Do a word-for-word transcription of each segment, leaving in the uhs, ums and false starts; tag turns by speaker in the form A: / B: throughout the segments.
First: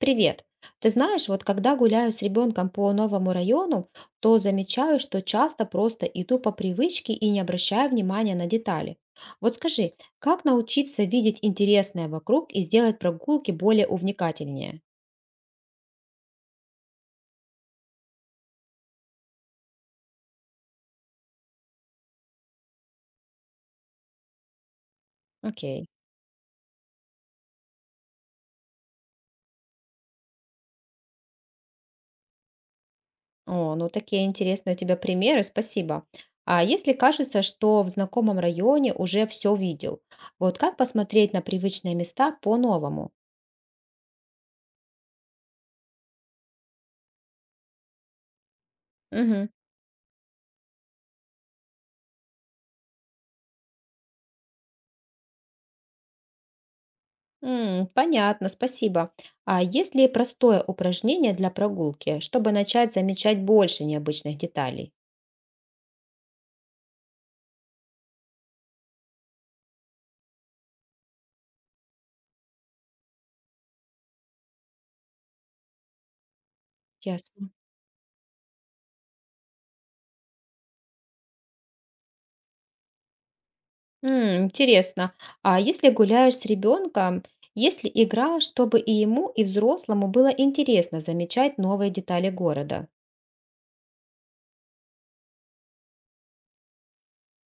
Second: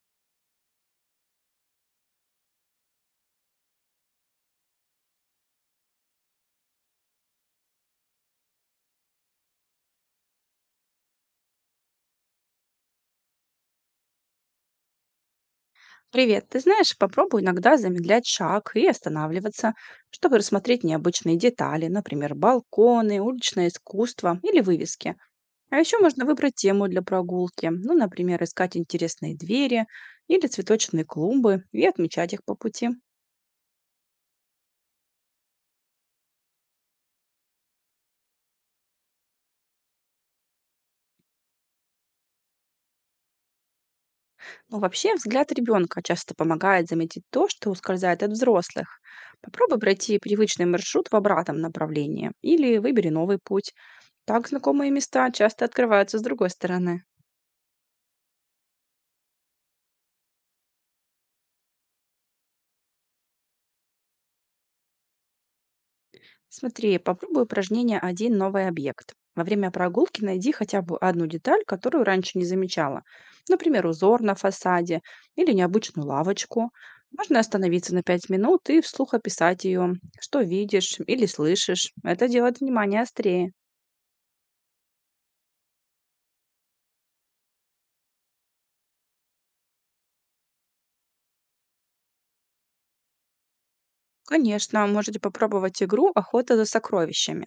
A: Привет. Ты знаешь, вот когда гуляю с ребенком по новому району, то замечаю, что часто просто иду по привычке и не обращаю внимания на детали. Вот скажи, как научиться видеть интересное вокруг и сделать прогулки более увлекательнее?
B: Привет, ты знаешь, попробуй иногда замедлять шаг и останавливаться, чтобы рассмотреть необычные детали, например, балконы, уличное искусство или вывески. А
A: Окей.
B: еще можно выбрать тему для прогулки, ну, например, искать интересные двери или цветочные клумбы и отмечать их по пути.
A: О, ну такие интересные у тебя примеры, спасибо. А если кажется, что в знакомом районе уже все видел, вот как посмотреть на привычные места по-новому?
B: Но вообще взгляд ребенка часто помогает заметить то, что ускользает от взрослых.
A: Мгм.
B: Попробуй пройти привычный маршрут в обратном направлении или выбери новый путь. Так знакомые места часто открываются с другой стороны.
A: М, понятно, спасибо. А есть ли простое упражнение для прогулки, чтобы начать замечать больше необычных деталей?
B: Смотри, попробуй упражнение «Один новый объект». Во время прогулки найди хотя бы одну деталь, которую раньше не замечала. Например, узор на фасаде или необычную лавочку. Можно
A: Ясно.
B: остановиться на пять минут и вслух описать ее, что видишь или слышишь. Это делает внимание острее.
A: М, интересно. А если гуляешь с ребенком, есть ли игра, чтобы и ему, и взрослому было интересно замечать новые детали города?
B: Конечно, можете попробовать игру «Охота за сокровищами».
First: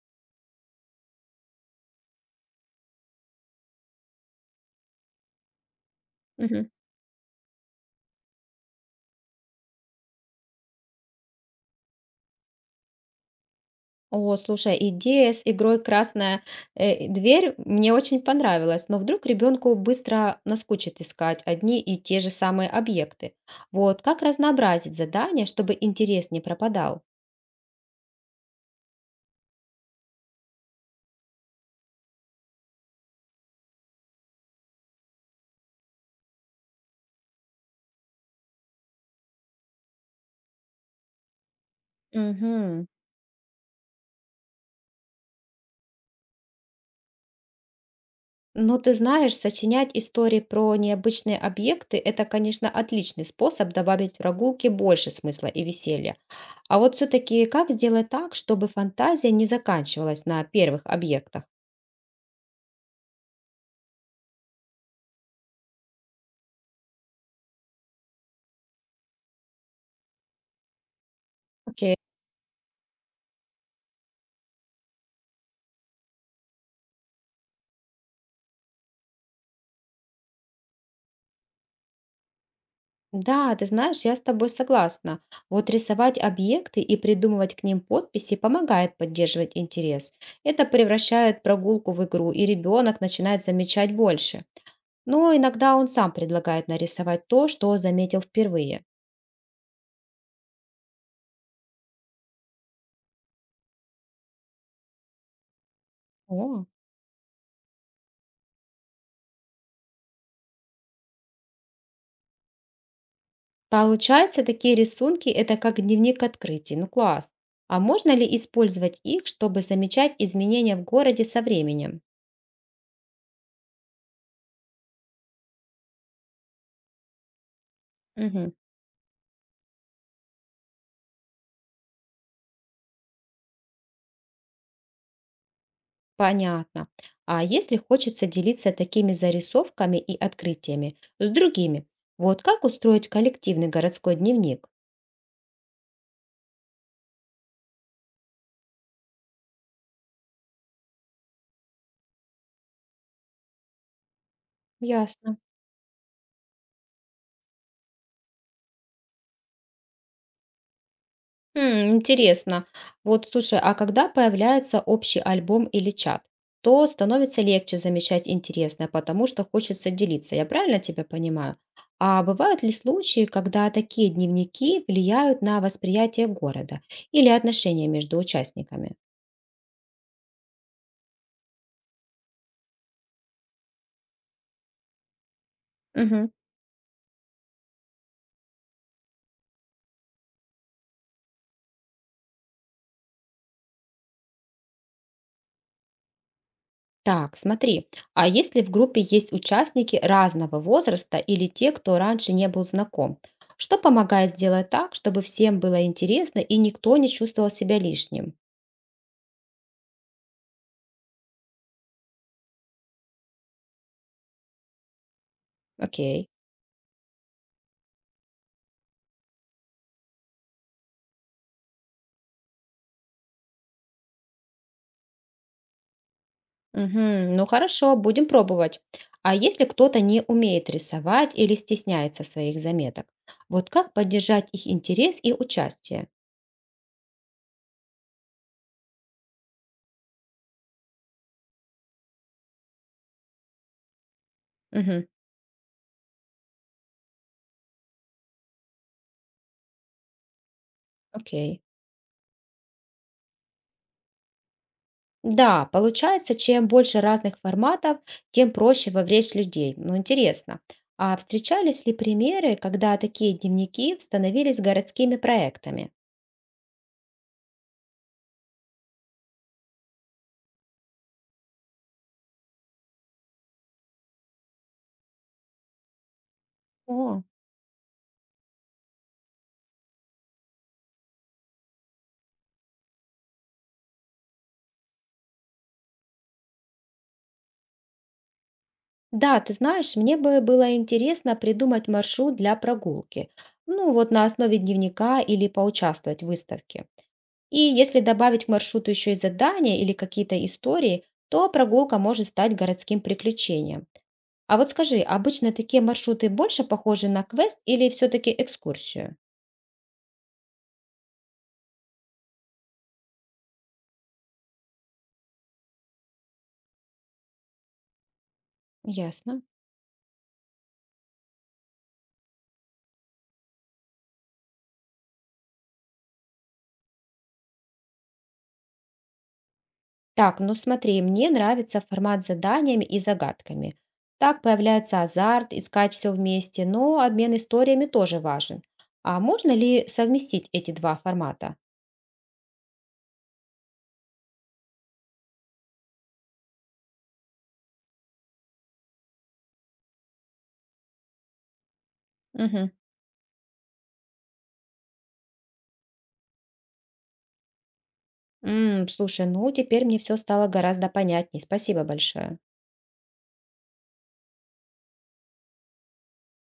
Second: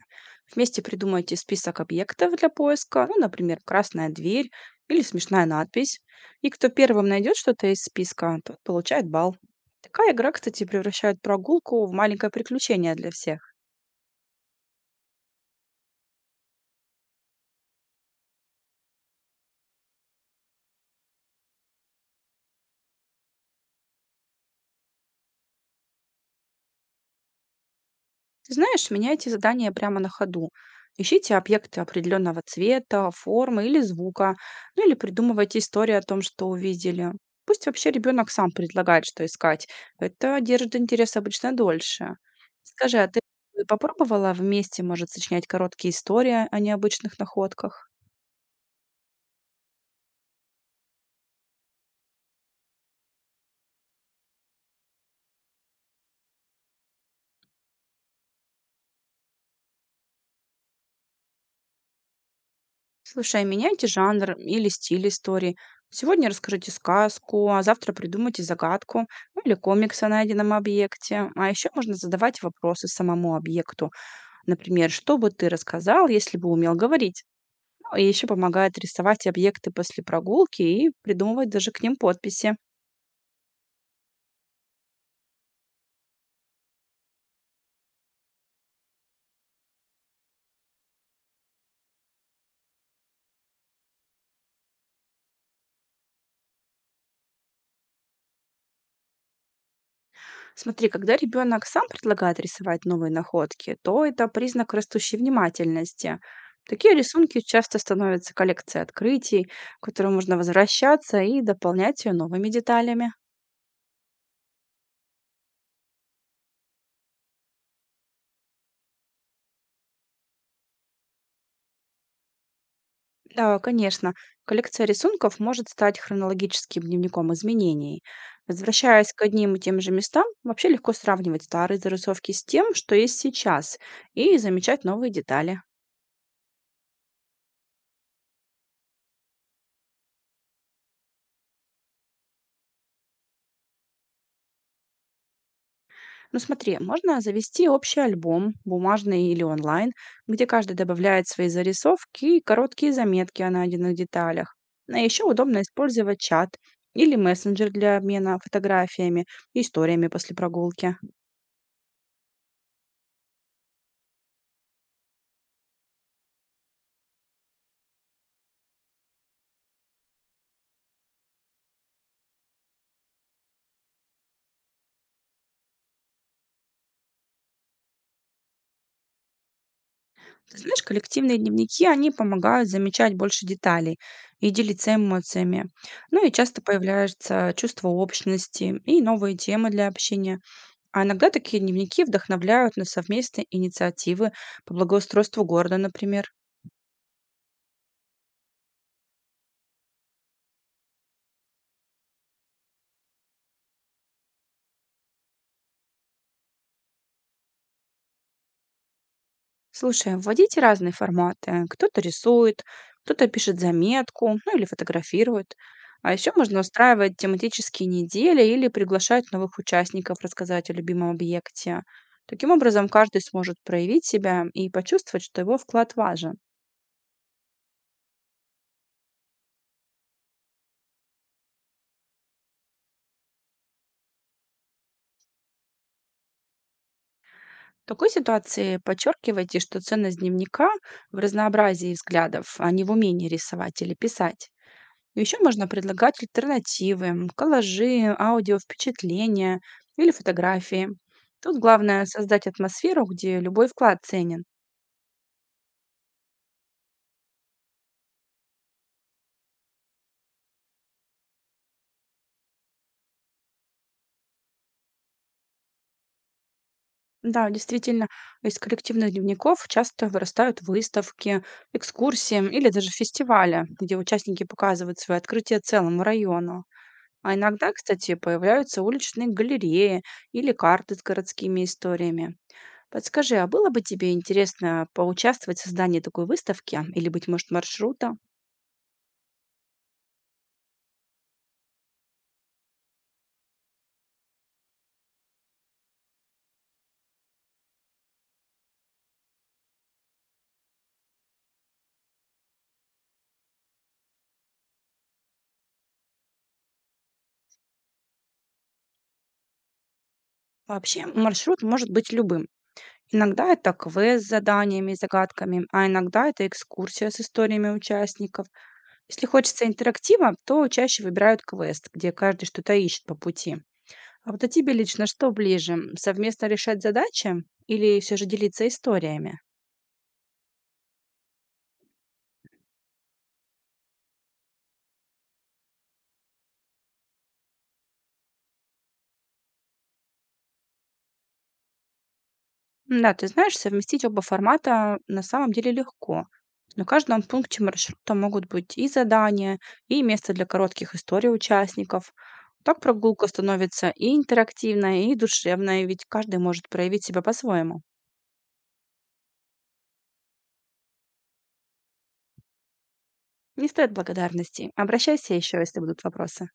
B: Вместе придумайте список объектов для поиска, ну, например, красная дверь или смешная надпись. И кто первым найдет что-то из списка, тот получает балл. Такая игра, кстати, превращает прогулку в маленькое приключение для всех.
A: О, слушай, идея с игрой "Красная, э, дверь" мне очень понравилась, но вдруг ребенку быстро наскучит искать одни и те же самые объекты. Вот как разнообразить задание, чтобы интерес не пропадал?
B: Ты знаешь, меняйте задания прямо на ходу. Ищите объекты определенного цвета, формы или звука, ну или придумывайте историю о том, что увидели. Пусть вообще ребенок сам предлагает, что искать. Это держит интерес обычно дольше.
A: Угу.
B: Скажи, а ты попробовала вместе, может, сочинять короткие истории о необычных находках?
A: Но ты знаешь, сочинять истории про необычные объекты — это, конечно, отличный способ добавить прогулке больше смысла и веселья. А вот все-таки как сделать так, чтобы фантазия не заканчивалась на первых объектах?
B: Слушай, а меняйте жанр или стиль истории. Сегодня расскажите сказку, а завтра придумайте загадку, ну, или комикс о найденном объекте. А еще можно
A: Окей.
B: задавать вопросы самому объекту. Например, что бы ты рассказал, если бы умел говорить? Ну, и еще помогает рисовать объекты после прогулки и придумывать даже к ним подписи.
A: Да, ты знаешь, я с тобой согласна. Вот рисовать объекты и придумывать к ним подписи помогает поддерживать интерес. Это превращает прогулку в игру, и ребенок начинает замечать больше. Но иногда он сам предлагает нарисовать то, что заметил впервые.
B: Смотри, когда ребенок сам предлагает рисовать новые находки, то это признак растущей внимательности.
A: О.
B: Такие рисунки часто становятся коллекцией открытий, к которой можно возвращаться и дополнять ее новыми деталями.
A: Получается, такие рисунки — это как дневник открытий. Ну класс. А можно ли использовать их, чтобы замечать изменения в городе со временем?
B: Да, конечно, коллекция рисунков может стать хронологическим дневником изменений.
A: Мгм.
B: Возвращаясь к одним и тем же местам, вообще легко сравнивать старые зарисовки с тем, что есть сейчас, и замечать новые детали.
A: Понятно. А если хочется делиться такими зарисовками и открытиями с другими, вот как устроить коллективный городской дневник?
B: Ну смотри, можно завести общий альбом, бумажный или онлайн, где каждый добавляет свои зарисовки и короткие заметки о найденных деталях. Ну, а еще
A: Ясно.
B: удобно использовать чат или мессенджер для обмена фотографиями и историями после прогулки.
A: М, интересно. Вот слушай, а когда появляется общий альбом или чат, то становится легче замечать интересное, потому что хочется делиться. Я правильно тебя понимаю? А бывают ли случаи, когда такие дневники влияют на восприятие города или отношения между участниками?
B: Ты знаешь, коллективные дневники, они помогают замечать больше деталей и делиться эмоциями. Ну и часто появляется чувство общности и новые темы для общения. А иногда такие дневники вдохновляют на совместные инициативы по благоустройству города, например.
A: Так, смотри, а если в группе есть участники разного возраста или те, кто раньше не был знаком, что помогает сделать так, чтобы всем было интересно и никто не чувствовал себя лишним?
B: Слушай, а вводите разные форматы. Кто-то рисует, кто-то пишет заметку, ну или фотографирует. А
A: Окей.
B: еще можно устраивать тематические недели или приглашать новых участников рассказать о любимом объекте. Таким образом, каждый сможет проявить себя и почувствовать, что его вклад важен.
A: Мгм. Ну хорошо, будем пробовать. А если кто-то не умеет рисовать или стесняется своих заметок, вот как поддержать их интерес и участие?
B: В такой ситуации подчеркивайте, что ценность дневника в разнообразии взглядов, а не в умении рисовать или писать.
A: Мгм.
B: Еще можно предлагать альтернативы, м, коллажи, аудиовпечатления или фотографии. Тут
A: Окей.
B: главное создать атмосферу, где любой вклад ценен.
A: Да, получается, чем больше разных форматов, тем проще вовлечь людей. Ну, интересно. А встречались ли примеры, когда такие дневники становились городскими проектами?
B: Да, действительно, из коллективных дневников часто вырастают выставки, экскурсии или даже фестивали, где участники показывают свои открытия целому району.
A: О,
B: А иногда, кстати, появляются уличные галереи или карты с городскими историями. Подскажи, а было бы тебе интересно поучаствовать в создании такой выставки или, быть может, маршрута?
A: да, ты знаешь, мне бы было интересно придумать маршрут для прогулки. Ну, вот на основе дневника или поучаствовать в выставке. И если добавить к маршруту еще и задания или какие-то истории, то прогулка может стать городским приключением. А вот скажи, обычно такие маршруты больше похожи на квест или все-таки экскурсию?
B: Вообще, маршрут может быть любым. Иногда это квест с заданиями и загадками, а иногда это экскурсия с историями участников. Если
A: Ясно.
B: хочется интерактива, то чаще выбирают квест, где каждый что-то ищет по пути. А вот а тебе лично что ближе? Совместно решать задачи или все же делиться историями?
A: Так, ну смотри, мне нравится формат с заданиями и загадками. Так появляется азарт, искать все вместе, но обмен историями тоже важен. А можно ли совместить эти два формата?
B: Да, ты знаешь, совместить оба формата на самом деле легко. На каждом пункте маршрута могут быть и задания, и место для коротких историй участников.
A: Мгм.
B: Так прогулка становится и интерактивной, и душевной, ведь каждый может проявить себя по-своему.
A: Слушай, ну теперь мне все стало гораздо понятней. Спасибо большое.
B: Не стоит благодарности. Обращайся еще, если будут вопросы.